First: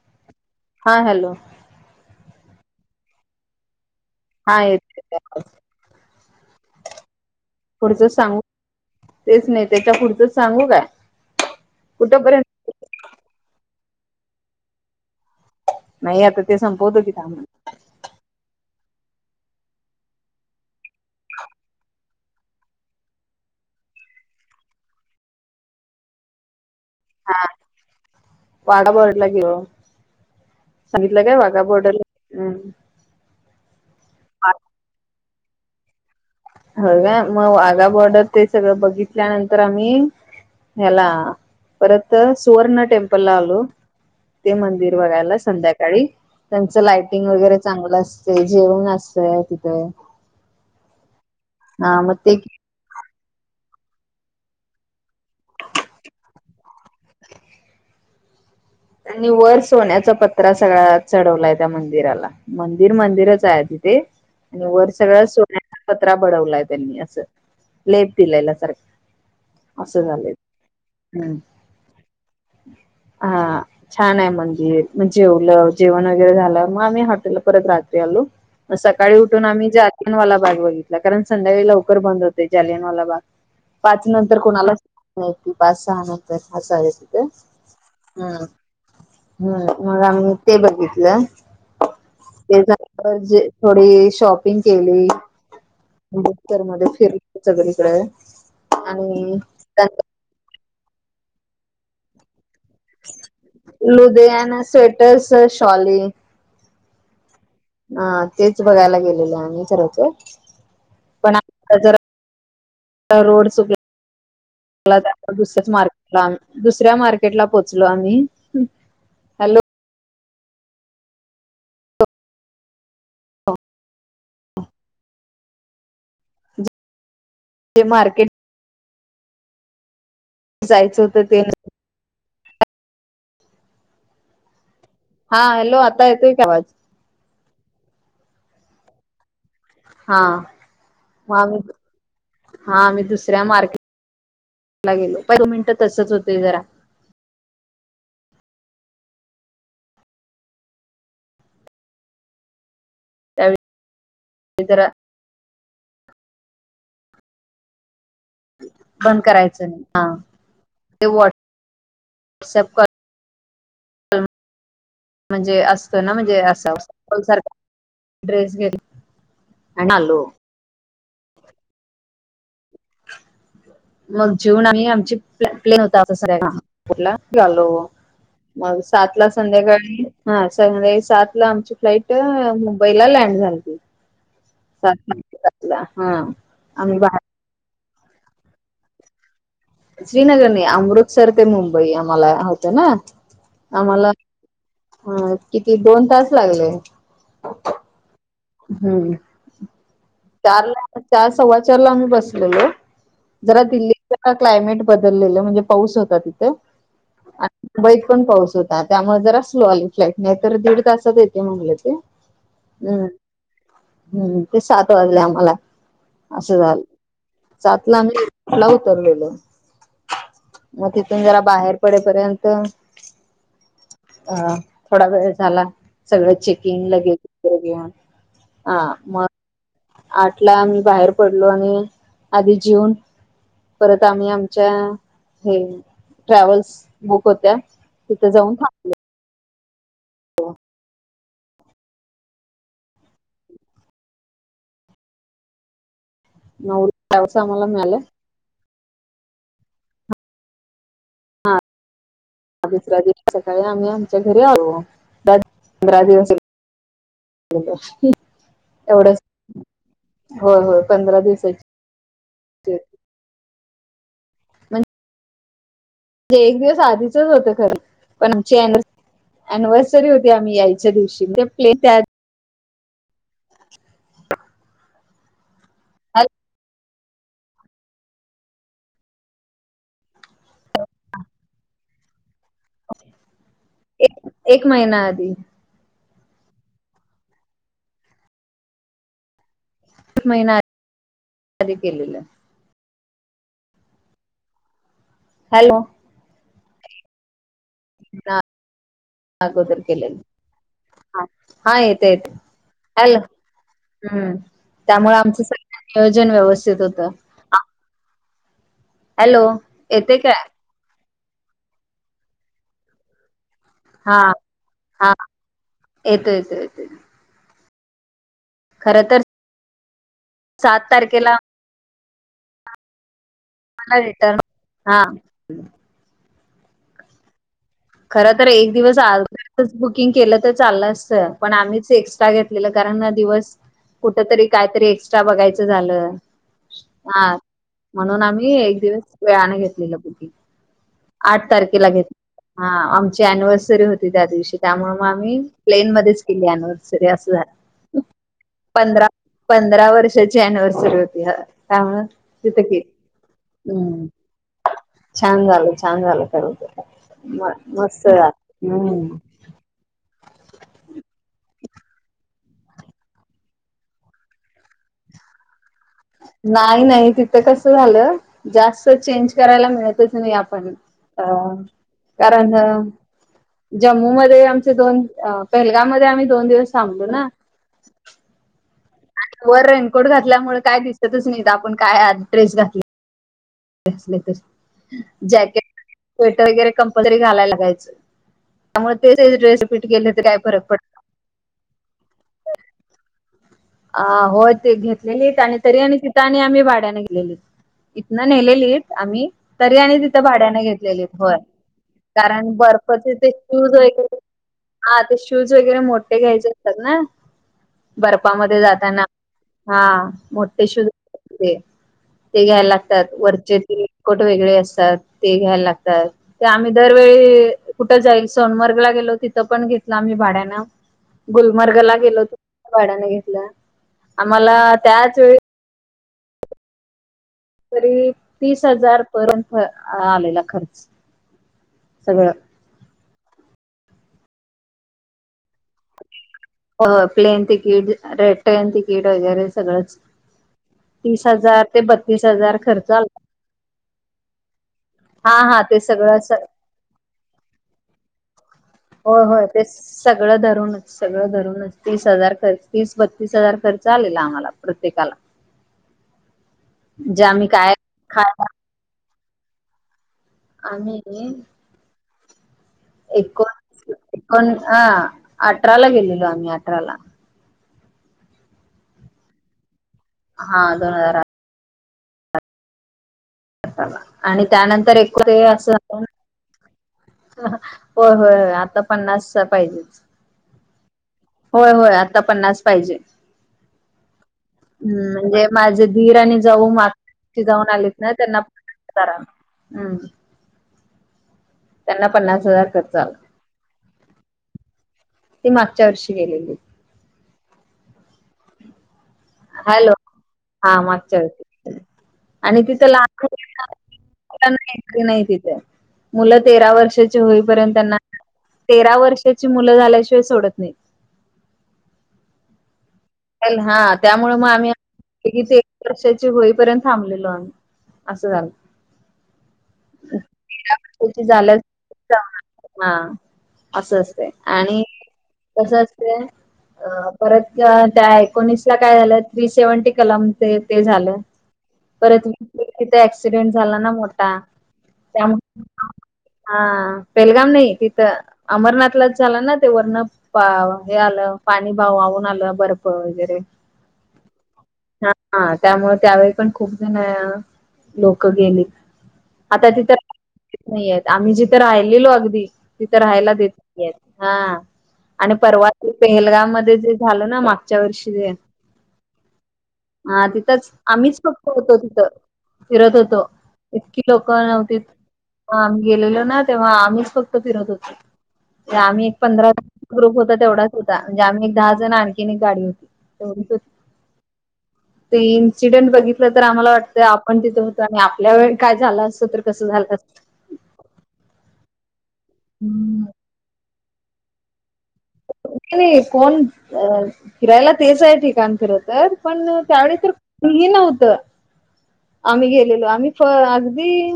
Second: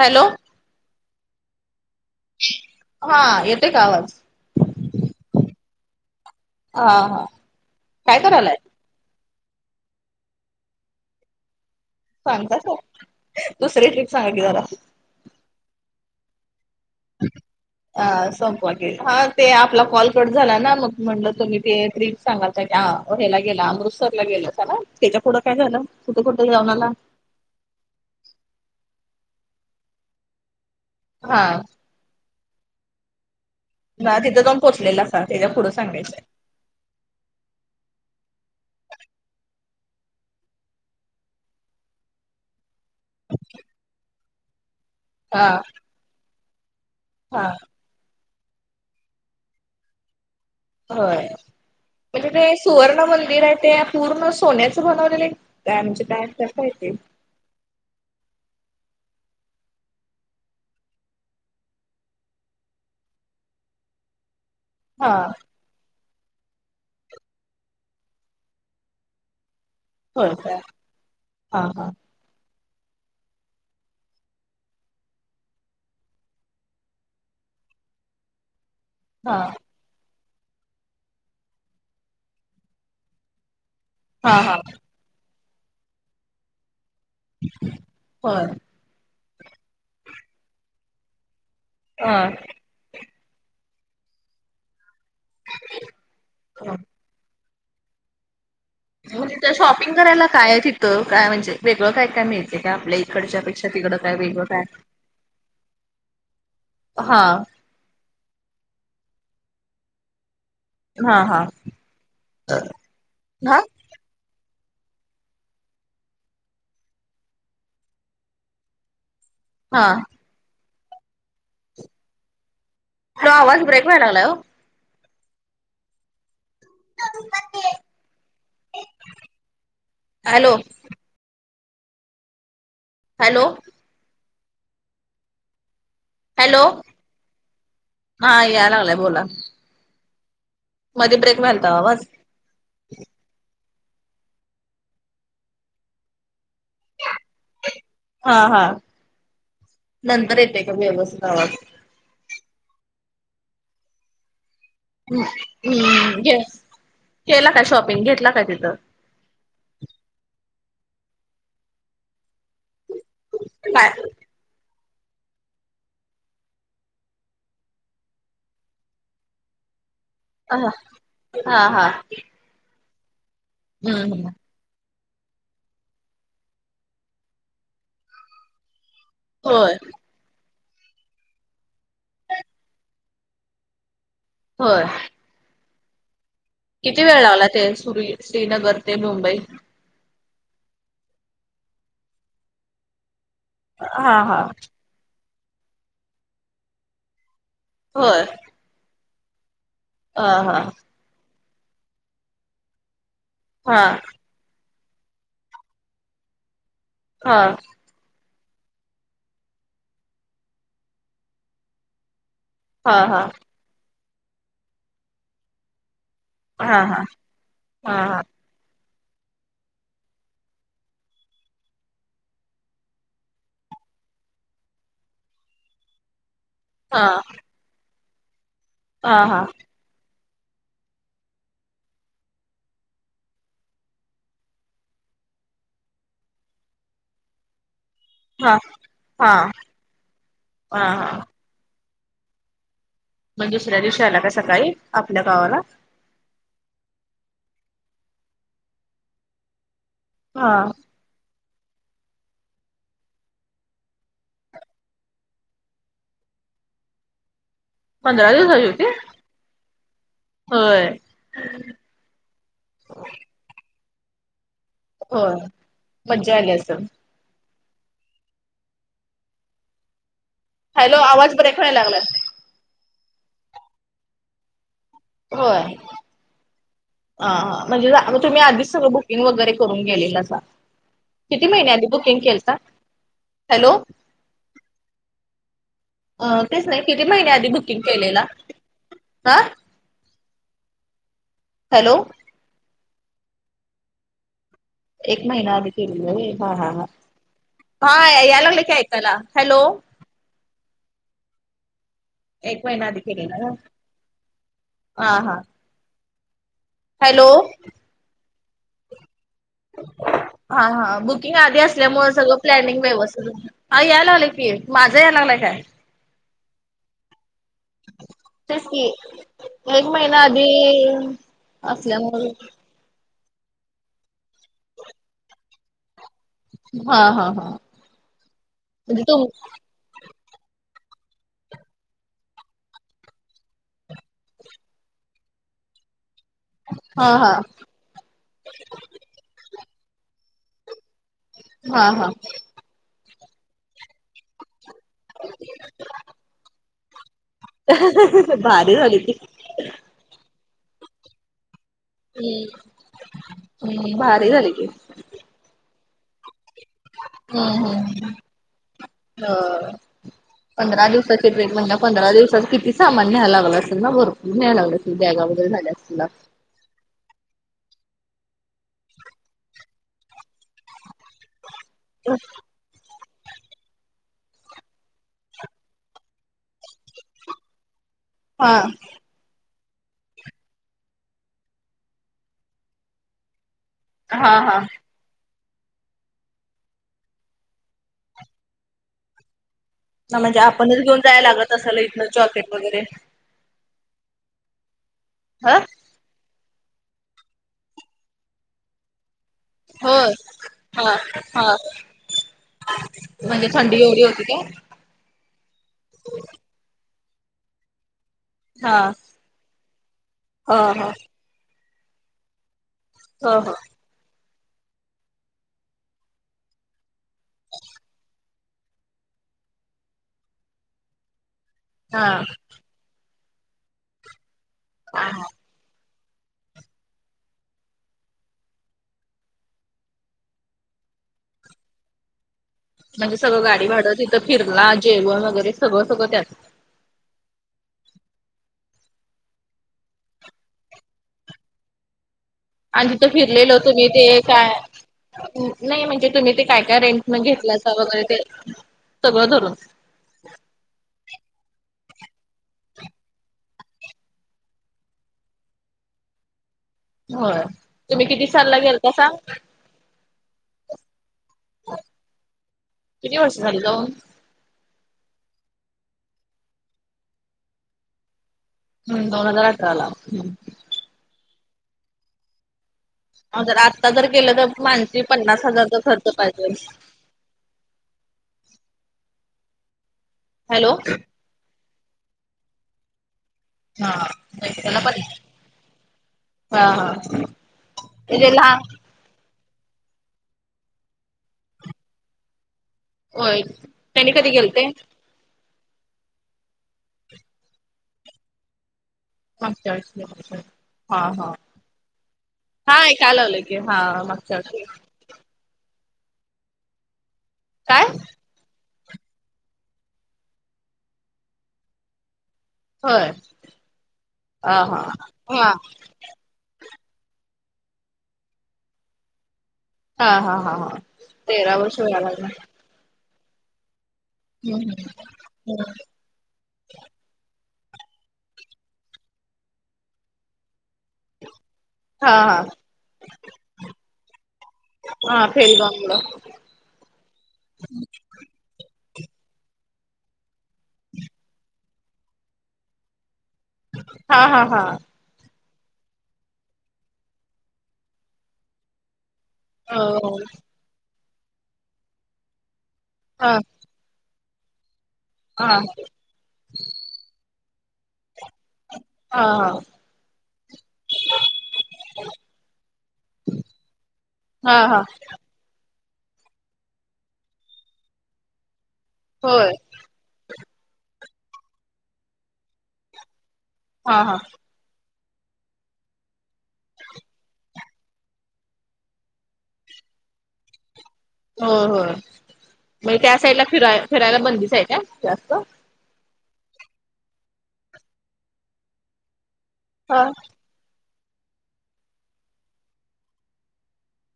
Hello? हा hello! हा, येते का आवाज? हा येत, येते आवाज, हा हा पुढच काय सांगू करायलाय तेच नाही, त्याच्या पुढचंच सांगू काय? कुठंपर्यंत सांगता सा, दुसर टीप सांगा की जरा, नाही आता, ते संपवत की थांब, ह संपवा की, हा ते आपला कॉल कट झाला ना, मग म्हणलं तुम्ही ते्री सांगालताकी, हेला गेला अमृतसर ला गेलं लासा ना, त्याच्या पुुढं काय झालं कुठे, कुठे जाऊनला? हा वागा बॉर्डर गेलो, सांगितलं काय हा वाघा बा ना तिथं जाऊ पोचलेलासा, त्याच्या पुढं सांगयच आहे, होय काय, मग वागा बॉर्डर ते सगळं बघितल्यानंतर, आम्ही ह्याला, परत सुवर्ण टेम्पल आलो, ते मंदिर बघायला हा संध्याकाळी, त्यांच लायटिंग हा वगैरे चांगलं अस तया जेवण असतय तिथे, हो, हा मग ते म्हणजे [unintelligible] सुवर्ण मंदिर आहे ते, पूर्ण सोन्याचं बनवलेलं आहे काय म्हणजे काय कसं आहे ते, त्यांनी वर सोन्याचा पत्र सगळा, चढवलाय त्या मंदिराला, मंदिर मंदिरच आहे, तिथे, आणि वर हा सगळ्या सोन्याचा पत्रा बडवलाय, त्यांनी असं लेप दिलाला सारखं असं झालं, होय काय हम्, हा हा हा छान आहे मंदिर, मग जेवलं जेवण वगैरे झालं, मग आम्ही हॉटेलला परत रात्री आलो, म सकाळी हा उठून आम्ही जालियनवाला बाग बघितला, कारण संध्याकाळी लवकर बंद होते, जालियनवाला बाग. पाच हा नंतर हा कोणालाच, [unintelligible] पाच, सहा नंतर ह, होय हम्, हम् मग आम्ही ते बघितलं, हा, ते झाल्या वर थोडी शॉपिंग केली, असरसर मध्ये फिरली सगळीकडे, आणि म्हणजे शॉपिंग करायला काय आहे तिथं, काय म्हणजे वेगळं काय काय मिळेल, लुधेयान, काय स्वेटर्स, शॉली हा, हा तेच बघायला गेलेले आम्ही खरं तर. हा हा हा [inaudible] दुसऱ्या मार्केट दुसऱ्या मार्केटला पोचलो आम्ही. हॅलो हा. हॅलो आवाज ब्रेक व्हाय लागलाय ओ. [inaudible] ते मार्केट हॅलो. जायच होत ते हॅलो. हा हॅलो आता येतोय का आवाज? हॅलो हा याय लागलाय बोला. हां मध्ये ब्रेक व्हायलता आवाज. हा आम्ही दुसऱ्या मार्केटला गेलो पहि दोन मिनिटं तसच होतय जरा. हा हा नंतर येते का व्यवस्थित आवाज. त्यावेळी ते जरा हम् घे. केला काय शॉपिंग? घेतला काय तिथं? बंद करायच नाही हा. ते व्हॉट्सॲप बाय. म्हणजे असतं ना म्हणजे असा सारखा ड्रेस घेली हणालो. ह हा हा. हम्म मग जेऊन आणि आम्ही आमची प्लेन होता अस नागपूर ला आलो मग सात ला होय संध्याकाळी हा संध्याकाळी सात ला आमची फ्लाइट मुंबईला लँड झालती. होय [inaudible] किती वेळ बाहेर लावला ते सु श्रीनगर ते मुंबई? श्रीनगर नाही अमृतसर ते मुंबई आम्हाला होत ना आम्हाला हा हा हा किती दोन तास लागले. होय. हम्म हा हा चार ला चार सव्वाचार ला आम्ही बसलेलो. जरा हा दिल्लीच क्लायमेट बदललेलं म्हणजे पाऊस होता तिथे. हा. मुंबईत पण पाऊस होता त्यामुळे जर स्लो आली फ्लाइट नाही तर दीड तासात येते म्हटले ते. हा हम्म हा हम्म ते सात वाजले आम्हाला असं हा झालं हा सात हा हा ला हा आम्ही तेला उतरलेलो. मग तिथून जरा बाहेर पडेपर्यंत अ थोडा वेळ झाला सगळं चेकिंग लगेज वगैरे घेऊन. हा हा. आठला आम्ही बाहेर पडलो आणि आधी जेऊन परत आम्ही आमच्या हे ट्रॅव्हल्स बुक होत्या. तिथं जाऊन हा थांबलं. हा हा हा. मग दुसऱ्या दिवशी आला का सकाळी आपल्या गावाला? नववस आम्हाला मिळालं. हा दुसरा दिवस सकाळी आम्ही आमच्या घरी आलो. पंधरा दिवस पंधरा दिवसाची होती एवढंच होय होय पंधरा दिवसाची हो म्हणजे एक दिवस आधीचच होत खरं पण आचीन अनिव्हर्सरी होती आम्ही यायच्या हॅलो दिवशी आवाज म्हणजे ब्रेक प्ले व्हायला त्या लागलाय हो आहे ह ह हा म्हणजेग तुम्ही आधीच सगळं बुकिंग वगैरे करून गेलेल तसा किती महिन्यांनी बुकिंग केल हॅलो एक एक महिना आधी अ तेच नाही किती महिन्या आधी बुकिंग केलेला हा महिनाध हॅलो केलेला एक महिना आधी हॅलो केलेला ह हा याय लागले की ऐकायला हॅलो अगोदर केलेलं हा येत येत एक महिना आधी केलेला ना हम् त्यामुळे हा हा आमच स वयोजन व्यवस्थित होतं हॅलो आ- हॅलो येते काय हा हा बुकिंग आधी असल्यामुळे सगळं प्लॅनिंग व्यवस्थित झा अ याय हा लागलेय की माझा याय हा लागलाय काय येतो येतो येतो तेच कि खर तर एक महिना आधी सात तारखेला असल्यामुळे मला रिटर्न हा हा हा हा खर तर एक दिवस म्हणजे आ तुम कुकिंग केलं तर चाल अस पण आम्हीच एक्स्ट्रा घेतलेलं कारण दिवस कुठ तरी कायतरी एक्स्ट्रा बघायचं झालं हा म्हणून आम्ही एक दिवस वेयाने घेतलेलं बुगी आठ तारखेला हा घेत हा हा आमची अनिव्हर्सरी होती त्या दिवशी त्यामु ग आम् प्लेन मध्येच केली अनिव्हर्सरी अस झालं भारी झाली पंधरा की पंधरा वर्षाची अनिव्हर्सरी होती ह ह जित क हम्म हम भारी झाली की छान झालं छान झालं तर हम्म हम् हम्म ह् ह पंधरा दिवसाची रेट म्हणजे पंधरा दिवसाात किती सामान न्यायला लाग असेल ना भरपर न्याय लाग असल बगा वगैरे झाल्या अस नाही नाही तिथं कस झालं जास्त चेंज करायला मिळत त नाही आपण कारण जम्मूमध्येध्ये आमचे दोन पेहलगाव मध्ये आम्ही दोन दिवस थांबलो ना हा वर रेनकोट घातल्यामुळे काय दिसतच नाही आपण काय ड्रेस घातली हा फैसलेेतच हा. जॅकेट स्वेटर वगैरे कंपलसरी घालायला जायचं त्यामुळे तेच ड्रेस रिपीट केले ना तर काय म्हणजे फरक आपणच पडत घेऊन जायला लागत असल इथन चॉकेट वगैरे अ होय ते घेतलेली आणि ह तरी आणि आणि आम्ही भाड्याने गेलेली इथनं नेलेलीत आम्ही तरी आणि होय. तिथं भाड्याने हा घेतलेली होय हा. कारण बर्फचे ते म्हणजे शूज थंडी एवढी वैरे होती काय? हा ते शूज वगैरे मोठे घ्यायचे असतात ना पामध्ये हा जाताना हा ह मोठे ह शूज ते घ्यायला लागतात ह ह. वरचे त्र कट वेगळे असतात ते घ्यायला लागतात ते आम्ही दरवेळी कुठं जाईल सोनमर्गला गेलो तिथं पण घेतल आम्ही भाड्यानं गुलमर्गला हा गेलोतो भाड्याने घेतलं आम्हाला त्याच वेळी तरी तीस हजार पर्यंत आलेला खर्च सगळं म्हणजे सगळं गाडी भाडत तिथं फिरला जेवण वगैरे सगळं सगळं त्यात प्लेन तिकीट रेड ट्रेन तिकीट वगैरे सगळंच तीस हजार ते बत्तीस हजार आणि खर्च तिथं आला फिरलेल होतो मी ते काय हा हा ते नाही म्हणजे तुम्ही सगळं ते काय काय रेंट म घेतलाच वगैरे ते होय सगळं होय धरून ते सगळं धरूनच सगळं रूनच तीस हजार खर्च तीस बत्तीस हजार खर्च आलेला आम्हाला प्रत्येकाला म्हणजे हो आम्ही काय तुम्ही किती खायला सलला गेल कसाां आणि किती वर्ष झाली त एकोण ह अठरा ला गेलेलो आम्ही अठराला हम्म दोन हजार अठराला हम्म हा दोन हजारठ हो तर आत्ता अठराला जर केलं आणि तर माणस त्यानंतर एक ते पन्नास असं हजारचा खर्च पाहिजे होय होय हो आता पन्नास पाहिजे. हॅलो होय होय आता पन्नास पाहिजे. त्याला पण हम्म म्हणजे माझे धीर आणि हा जाऊ मा हा जाऊन आलीत ना ते त्यांना लहान प कराम् त्यांना पन्नास हजार कर होय त्यांनी कधी गेलतय ती मागच्या वर्षी गेलेली मागच्या हॅलो वेळेस झालं हा मागच्या ते वर्षी आणि तिथं की हा मागच्या लहान वर्षी नाही. [unintelligible] नाही तिथ मुलं तेरा वर्षा होईपर्यंत काय त्यांना तेरा वर्षाची मुलं झाल्याशिवाय सोडत नाही हो हा त्यामुळे मग आम्ही हा [unintelligible] होईपर्यंत थांबलेल अस झालं हा हा हा हा तेरा वर्षाची तेरा झाल्यास वर्ष वय लागलं हा असं असते हम्म आणि हम्म तसच परत [unintelligible] त्या एकोणीस ला काय झालं थ्री सेव्हन्टी कलम ते झालं हा परत हा तिथे ऍक्सिडेंट झाला. ना मोठा हा त्यामुळे फेलगावमुळं हा पेलगाम नाही तिथं अमरनाथलाच झाला ना ते वर्ण पा हे आलं पाणी भावहून आलं बर्फ वगैरे हा हा हा हा त्यामुळे त्यावेळी पण खूप जण लोक गेली आता तिथं हो नाही. आम्ही जिथं राहिलेलो अगदी तिथं राहायला हा देत हा आणि हा परवा ते पेहलगाव मध्ये जे झालं ना मागच्या वर्षी हा ह हा तिथंच आम्हीच फक्त होतो. तिथं फिरत होतो इतकी लोक हा हा हा नव्हती. आम्ही गेलेलो ना तेव्हा आम्हीच फक्त फिरत होतो. आम्ही एक पंधरा होय ग्रुप होता तेवढाच होता. म्हणजे आम्ही एक दहा जण आणखीन एक गाडी होती तेवढीच होती. हा हा ते इन्सिडेंट बघितलं तर आम्हाला वाटतं आपण तिथे होतो. आणि आपल्या वे काय झालं असतं तर कसं झालं असत हो हो हम्म त्या साईडला फिराय फिरायला बंदीच आहे का? जास्त. नाही कोण, फिरायला तेच आहे ठिकाण. खर तर पण त्यावेळी हा तर नव्हत आम्ही गेलेलो, आम्ही फ अगदी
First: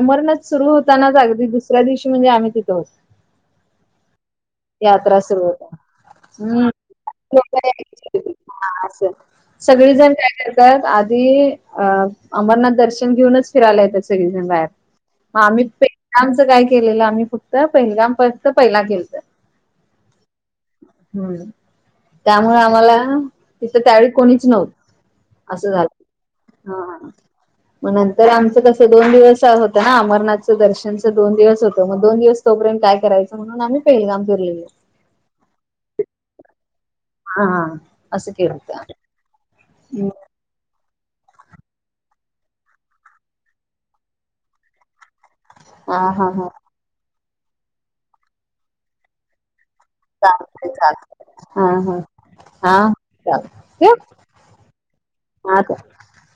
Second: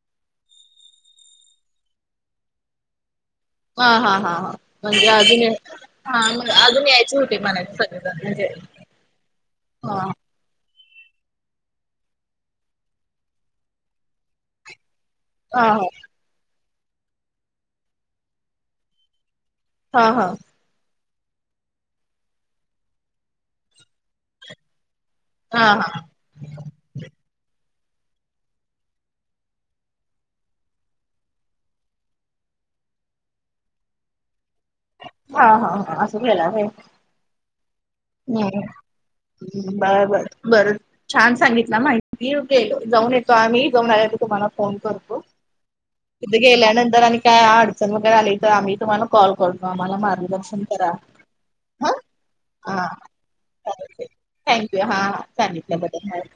अमरनाथ सुरु होतानाच, अगदी दुसऱ्या दिवशी, म्हणजे आम्ही तिथं होतो. हा हा हा हा. म्हणजे यात्रा सुरू अजून, होता हा. मग हम्म अजून यायचे होते, म्हणायला सगळेजण. म्हणजे सगळे जण हा का? त आधी अ अमरनाथ दर्शन घेऊनच फिराला येत्या. सगळेजण बाहेर. हा आम्ही पल आमच काय केलेलं. आम्ही फक्त पहिलगामपर्यंत पहिला केलत. हा हा. हम्म, त्यामुळे आम्हाला तिथं, त्यावेळी कोणीच नव्हत.. असं झालं. हा हा. हम [unintelligible] मग नंतर आमचं कसं दोन दिवस होत ना, अमरनाथं दर्शनचं दोन दिवस होतं. मग दोन दिवस तोपर्यंत काय करायं. म्हणून आम्ही पेलगाम फिरलेलो. हा हा हा असं केल व्हय. हा. असं केलत. बर, बर, बरं. छान सांगितला माहिती. गेलो जाऊन येतो आम्ही. जाऊन आले की, तुम्हाला फोन करतो. हा हा तथे हा गेल्यानंतर, आणि काय अडचण वगैरे आली तर. आम्ही तुम्हाला कॉल मामाला मार्गदर्शन चालतंय करा. चालतंय हा ह. हा हा. चालतंय ठेवू थँक्यू. हा ह हा सांगितल्या बद्दल.